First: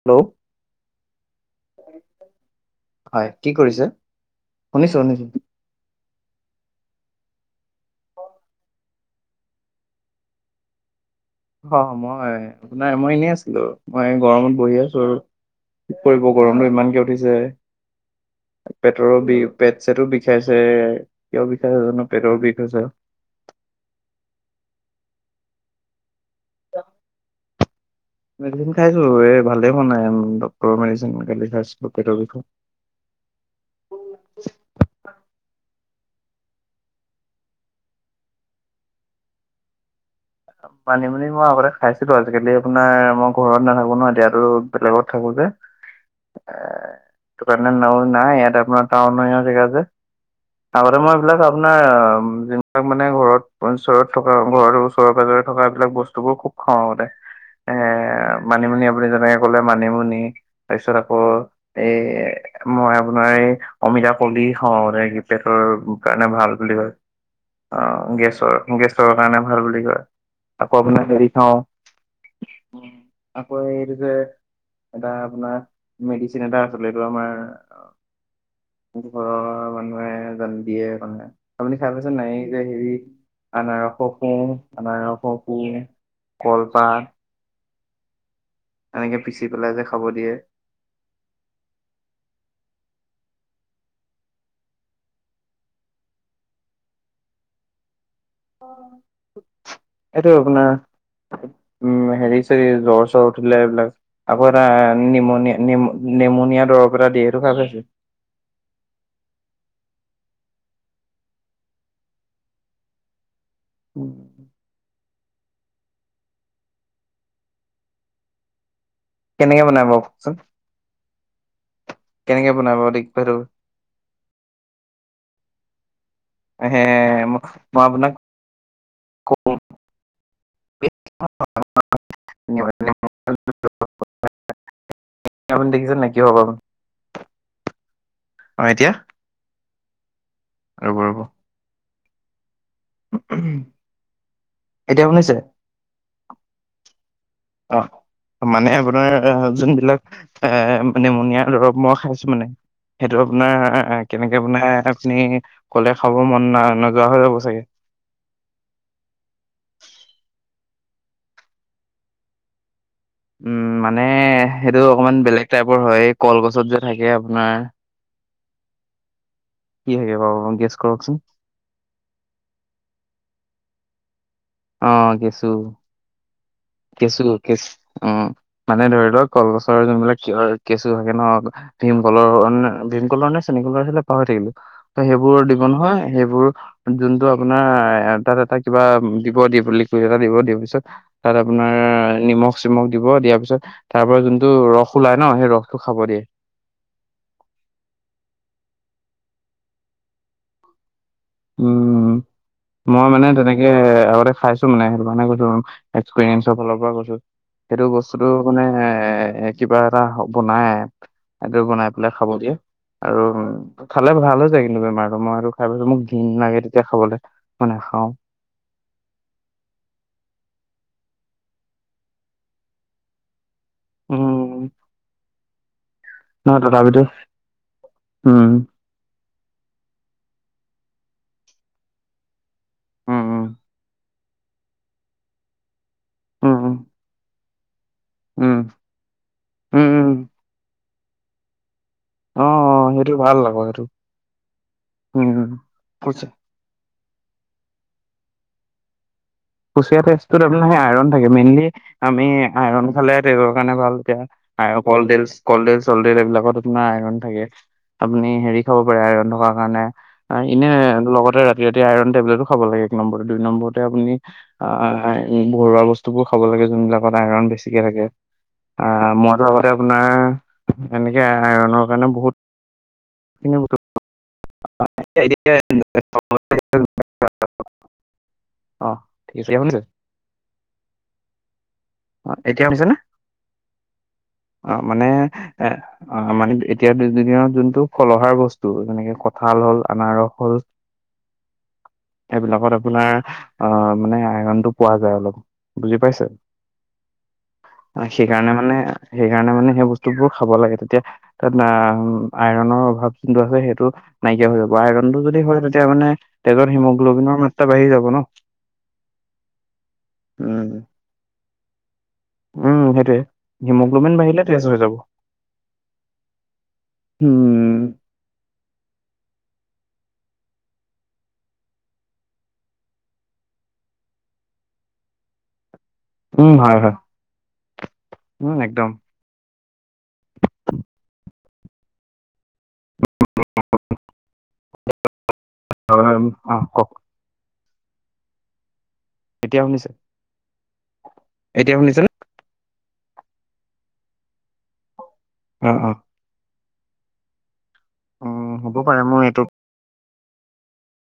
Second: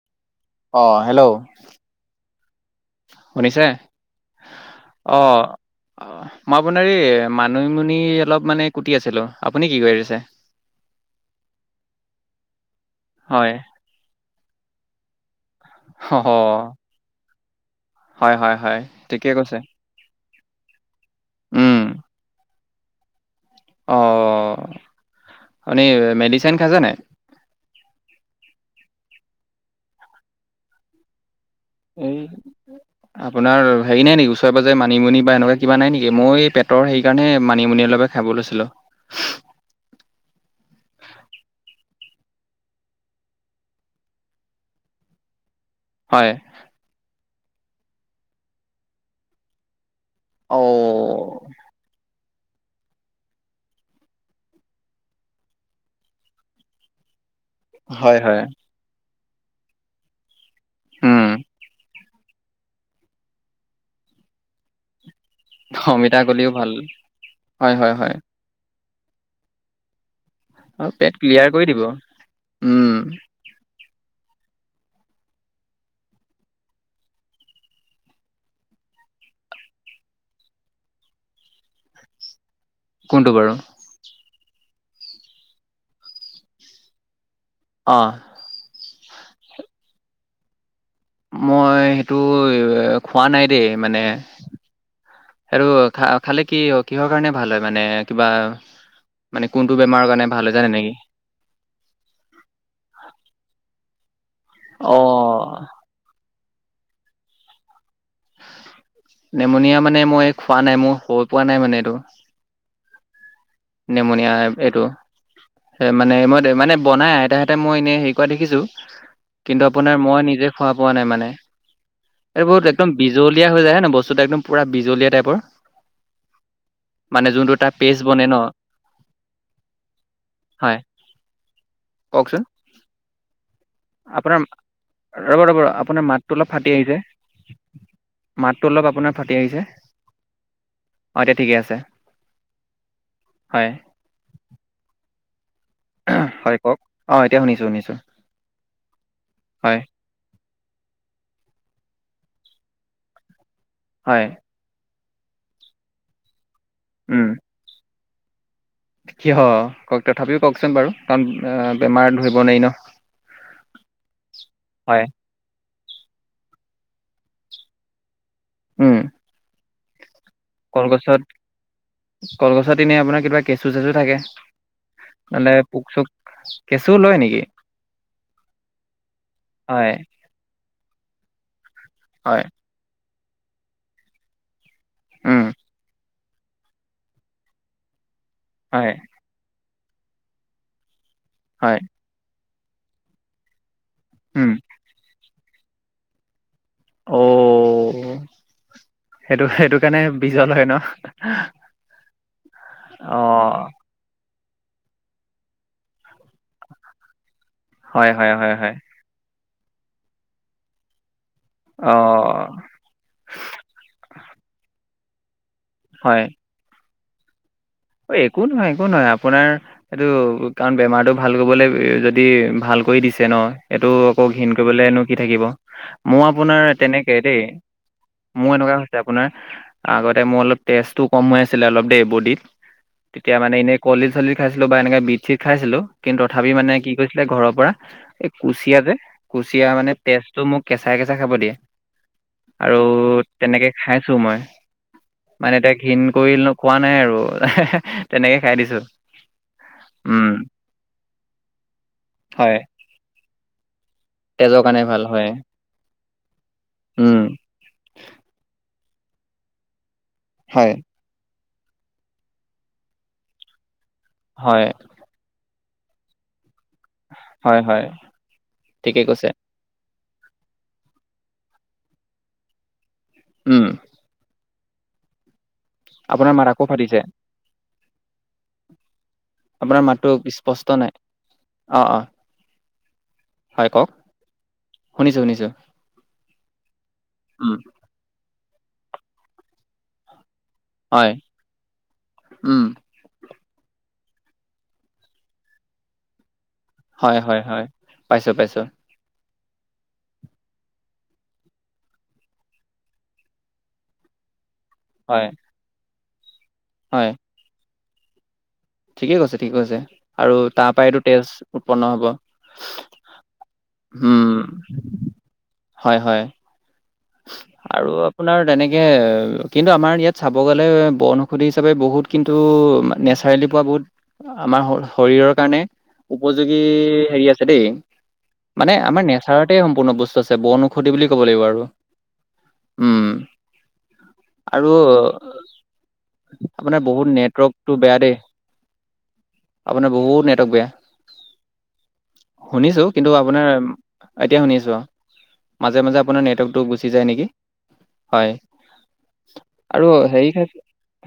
Hello অ', hello. হয় কি শুনিছা নাই, কৰিছে? অ'। অ', মই আপোনাৰ এই মানিমুনি অলপ মানে কুটি আছিলোঁ, আপুনি কি কৰি আছে? অ', মই আপোনাৰ মই এনেই হয় আছিলোঁ, মই গৰমত বহি আছোঁ আৰু। কি কৰিব অ গৰমটো ইমানকে উঠিছে, হয় হয় হয় পেটৰো ঠিকে বিষ, কৈছে পেট চেটো বিষাইছে, কিয় উম বিষাইছে জানো, পেটৰ বিষ হৈছে। অ', আপুনি মেডিচাইন খাইছে নাই? মেডিচিন খাইছোঁ, এ ভালে হোৱা নাই, ডক্তৰৰ মেডিচিন কালি খাইছোঁ। এই আপোনাৰ হেৰি নাই নেকি, ওচৰে পাজৰে মানিমুনি বা এনেকুৱা কিবা নাই নেকি, মইও এই পেটৰ হেৰি কাৰণেহে মানিমুনি অলপে খাব লৈছিলোঁ। [inaudible] মানিমুনি মই আগতে খাইছিলোঁ, আজিকালি আপোনাৰ মই ঘৰত নাথাকোঁ ন, এতিয়াতো বেলেগত থাকোঁ যে। হয়। সেইটোকাৰণে ন-নাই ইয়াত আপোনাৰ টাউনৰ হেৰীয়ৰ জেগা যে। অ আগতে মই এইবিলাক আপোনাৰ যোনবিলাক মানে ঘৰত ওচৰত থকা ঘৰৰ ও ওচৰে পাজৰে থকা এইবিলাক বস্তুবোৰ খুব খাওঁ আগতে, এ হয় হয় মানিমুনি আপুনি যেনেকে ক'লে মানিমুনি, তাৰ পিছত আকৌ উম এই মই আপোনাৰ এই অমিতা কলি খাওঁ আগতে পেটৰ অমিতা কাৰণে কলিও ভাল বুলি কয়, হয় হয় হয় অ', গেছৰ গেছৰ কাৰণে ভাল বুলি কয়। আকৌ আৰু আপোনাৰ পেট হেৰি ক্লিয়াৰ খাওঁ কৰি দিব, উম। আকৌ এইটো যে, এটা আপোনাৰ মেডিচিন এটা আছিলে, এইটো আমাৰ ঘৰৰ মানুহে আনি দিয়ে মানে, আপুনি খাই পাইছে নাই এই এই যে হেৰি কোনটো বাৰু আনাৰসৰ কোঁহ, আনাৰসৰ কোঁহ, কলপাত অ'। এনেকে পিচি পেলাই যে খাব দিয়ে। মই সেইটো খোৱা নাই দেই, মানে সেইটো খা-খালে কি-কিহৰ কাৰণে ভাল হয় মানে, কিবা মানে কোনটো বেমাৰৰ কাৰণে এইটো ভাল হয় আপোনাৰ জানে নেকি? উম, হেৰি-চেৰি জ্বৰ-চৰ উঠিলে, এইবিলাক আকৌ এটা অ', নিমনিয়া নিম নেমনিয়া দৰৱ এটা দিয়ে, এইটো খাই পাইছে? নেমনিয়া মানে মই খোৱা নাই, মোৰ হৈ পোৱা নাই মানে এইটো। নিমনিয়া [unintelligible] এইটো মানে মই মানে বনাই আইতাহতে, মই এনেই হেৰি কৰা দেখিছো, কিন্তু কেনেকে বনাই বাৰু আপোনাৰ মই কওকচোন নিজে খোৱা পোৱা নাই মানে, কেনেকে এইবোৰ বনাই একদম বাৰু দেই সেইটো বিজলীয়া হৈ যায় ন, বস্তুতটো একদম পুৰা বিজলীয়া টাইপৰ, হে মানে মই যোনটো তাত মই আপোনাক পেছবনে ন। হয়, কওঁৱেই। কওকচোন? আপোনাৰ ৰ'ব, ৰ'ব, আপুনি দেখিছে আপোনাৰ নাই কি মাতটো হ'ব অলপ ফাটি আহিছে। অ মাতটো অলপ এতিয়া আপোনাৰ ফাটি আহিছে, ৰ'ব ৰ'ব অ, এতিয়া ঠিকে আছে। হয় এতিয়া শুনিছে? হয়, কওক? অ, এতিয়া শুনিছো। অ, শুনিছো মানে আপোনাৰ হয় যোনবিলাক এ, নেমনিয় দৰৱ মই খাইছো মানে, সেইটো আপোনাৰ হয় কেনেকে বনাই মানে খিনি ক'লে খাব মন না নোযোৱা হৈ উম যাব চাগে। কিয়? তথাপিও কওকচোন বাৰু, কাৰণ বেমাৰ ধৰিব নোৱাৰি ন! উম, মানে সেইটো হয় অকমান বেলেগ টাইপৰ হয়, এই কলগছত যে থাকে আপোনাৰ উম। কি থাকে বাৰু? গেছ কৰকচোন কলগছত, কলগছত এনেই আপোনাৰ কিবা কেঁচু-চেচু থাকে। অ, কেঁচু। নহ'লে পোক চোক লয় কেঁচু, নেকি কেচ উম, মানে ধৰি লওক কলগছৰৰ হয় যোনবিলাক কেঁচু থাকে ন ভীমকলৰ, হয় ভীমকলৰ নে চেনী কলৰ আছিলে পাহৰি থাকিলো। ত, সেইবোৰ উম দিব নহয়, সেইবোৰ যোনটো আপোনাৰ তাত এটা কিবা হয় দিব দি বুলি এটা দিব, দিয়াৰ পিছত তাত হয় আপোনাৰ নিমখ- চিমখ দিব, দিয়াৰ পিছত তাৰ পৰা উম যোনটো ৰস ওলাই ন, সেই ৰসটো খাব দিয়ে। অ, সেইটো, সেইটো কাৰণে বিজল হয় ন! উম, উম, মই অ মানে তেনেকে আগতে খাইছো মানে, সেইটো কাৰণে এচপিৰিয়াঞ্চ ফালৰ পৰা কৈছো, সেইটো হয় বস্তুতটো হয় হয় মানে হয় এ, কিবা এটা বনাই। সেইটো বনাই অ পেলাই খাব দিয়ে আৰু খালে ভাল হৈ যায় কিন্তু বেমাৰতটো, মই সেইটো খাই পাইছো। মোক হয় লাগে তেতিয়া খাবলৈ, মই নাখাওঁ। অ একো নহয়, একো নহয়, আপোনাৰ এইটো কাৰণ বেমাৰতটো ভাল কৰিবলৈ, যদি ভাল কৰি দিছে ন। এইটো আকৌ ঘীণ উম কৰিবলগীয়া নো কি থাকিব? মই নহয় আপোনাৰ তথাপিতো তেনেকে দেই, উম মোৰ এনেকুৱা আপোনাৰ, আগতে মোৰ অলপ তেজটো কম হৈ আছিলে অলপ দেই বডীত উম তেতিয়া উম মানে এনে কলদিল- চলিছিল খাইছিলো বা এনেকে বিট-চিট খাইছিলো, কিন্তু তথাপি উম উম মানে কি কৈছিলে ঘৰৰ পৰা, এই উম কুচিয়া যে কুচিয়া, উম মানে উম তেজটো মোক কেঁচাই-কেঁচাই খাব দিয়ে। অ আৰু অ, সেইটো ভাল আকৌ তেনেকে সেইটো খাইছো মই, উম মানে এতিয়া ঘীণ উম কৰিনো খোৱা নাই আৰু তেনেকে খাই দিছো। কুচিয়া উম তেজটোত আপোনাৰ সেই আইৰণ থাকে, মেইনলি আমি হয় আইৰন খালে তেজৰ কাৰণে ভাল। এতিয়া তেজৰ আ কাৰণে ভাল কলডেল, হয়। কলডেল-চলডেল এইবিলাকত আপোনাৰ আইৰন উম, থাকে। আপুনি হেৰি খাব পাৰে, আইৰণ থকাৰ কাৰণে, এনে হয়। লগতে [unintelligible] আইৰন টেবলেটো খাব লাগে এক নম্বৰতে, দুই নম্বৰতে আপুনি উ ঘৰুৱা বস্তু বোৰ খাব লাগে যোনবিলাকত আইৰন হয়, বেছিকে হয়, থাকে ঠিকে আহ কৈছে। মইতো আপোনাৰ এনেকে আইৰনৰ কাৰণে বহুত খিনি উম বস্তু আপোনাৰ মাত আকৌ ফাটিছে। [unintelligible] আপোনাৰ মাততো স্পষ্ট নাই অ অ অ এতিয়া শুনিছে নে হয় কওক অ মানে শুনিছোঁ, শুনিছোঁ। এ অ মানে এতিয়া দুই দুদিনত উম, যোনটো ফল আহাৰ বস্তু যেনেকে কঁঠাল হল আনাৰস হল হয়। উম, এইবিলাকত আপোনাৰ অ মানে আইৰণটো পোৱা যায় অলপ বুজি পাইছে হয়, হয়, হয়। পাইছোঁ, সেইকাৰণে পাইছোঁ। মানে সেইকাৰণে মানে সেই বস্তুবোৰ খাব লাগে তেতিয়া তাত আ আইৰনৰ অভাৱ যোনটো আছে সেইটো নাইকিয়া হৈ যাব আইৰণ টো যদি হয় তেতিয়া মানে তেজত হয়। হিমোগ্লবিনৰ মাত্ৰা বাঢ়ি যাব ন ঠিকে কৈছে ঠিকে কৈছে আৰু উম তাৰ পৰাইতো তেজ উৎপন্ন হ'ব উম সেইটোৱে হিমগ্ল'বিন উম বাঢ়িলে তেজ হৈ যাব হয় হয় উম আৰু আপোনাৰ তেনেকে কিন্তু আমাৰ ইয়াত চাব গ'লে বনৌষধি হিচাপে বহুত কিন্তু হেল্ডি পোৱা বহুত আমাৰ শৰীৰৰ কাৰণে উম উপযোগী হয় হয় হেৰি আছে দেই উম মানে একদম আমাৰ নেচ নেসাৰতে সম্পূৰ্ণ বস্তু আছে বন ঔষধি বুলি ক'ব লাগিব আৰু উম আৰু হয় হয় অ আপোনাৰ কওক বহুত নেটৱৰ্ক টো বেয়া দেই এতিয়া শুনিছে আপোনাৰ বহুত নেটৱৰ্ক বেয়া এতিয়া শুনিছে শুনিছো কিন্তু আপোনাৰ এতিয়া শুনিছো অ মাজে অ মাজে আপোনাৰ নেটৱৰ্কতো গুচি যায় নেকি অ হয় হ'ব পাৰে মই আৰু হেৰি হে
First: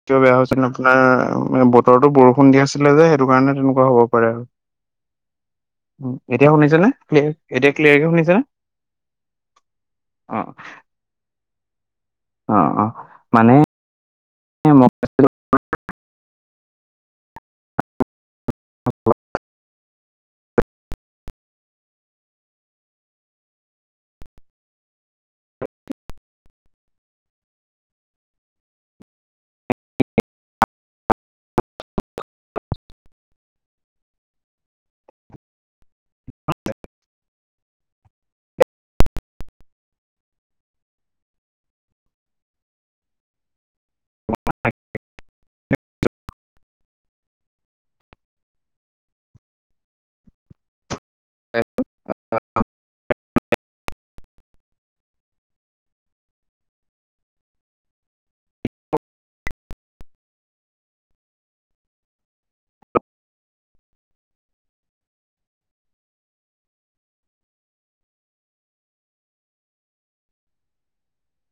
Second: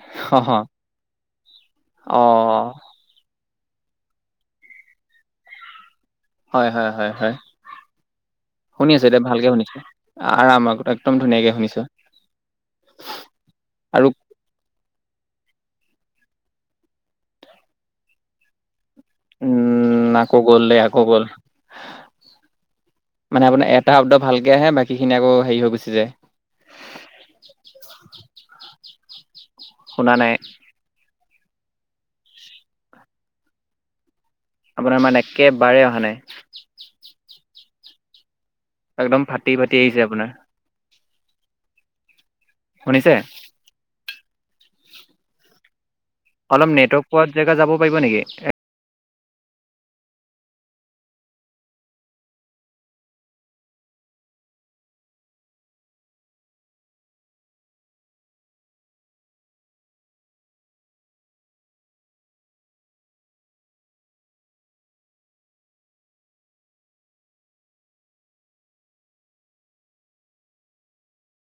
কিয় বেয়া হৈছিল আপোনাৰ বতৰতো অ অ বৰষুণ দি আছিলে যে সেইটো কাৰণে তেনেকুৱা হ'ব পাৰে এতিয়া হয় শুনিছেনে হয় হয় হয় এতিয়া ক্লিয়াৰকে শুনিছে নে শুনি আছো এতিয়া ভালকে শুনিছো অ আৰাম আক- একদম ধুনীয়াকে শুনিছোঁ অ অ মানে আৰু [unintelligible] উম আকৌ গ'ল দেই আকৌ গ'ল মানে আপোনাৰ এটা শব্দ ভালকে আহে বাকীখিনি আকৌ হেৰি হৈ গুচি যায় [unintelligible] শুনা নাই আপোনাৰ মাত একেবাৰে অহা নাই একদম ফাটি ফাটি আহিছে আপোনাৰ শুনিছে [unintelligible] অলপ নেটৱৰ্ক পোৱা জেগা যাব পাৰিব নেকি [unintelligible]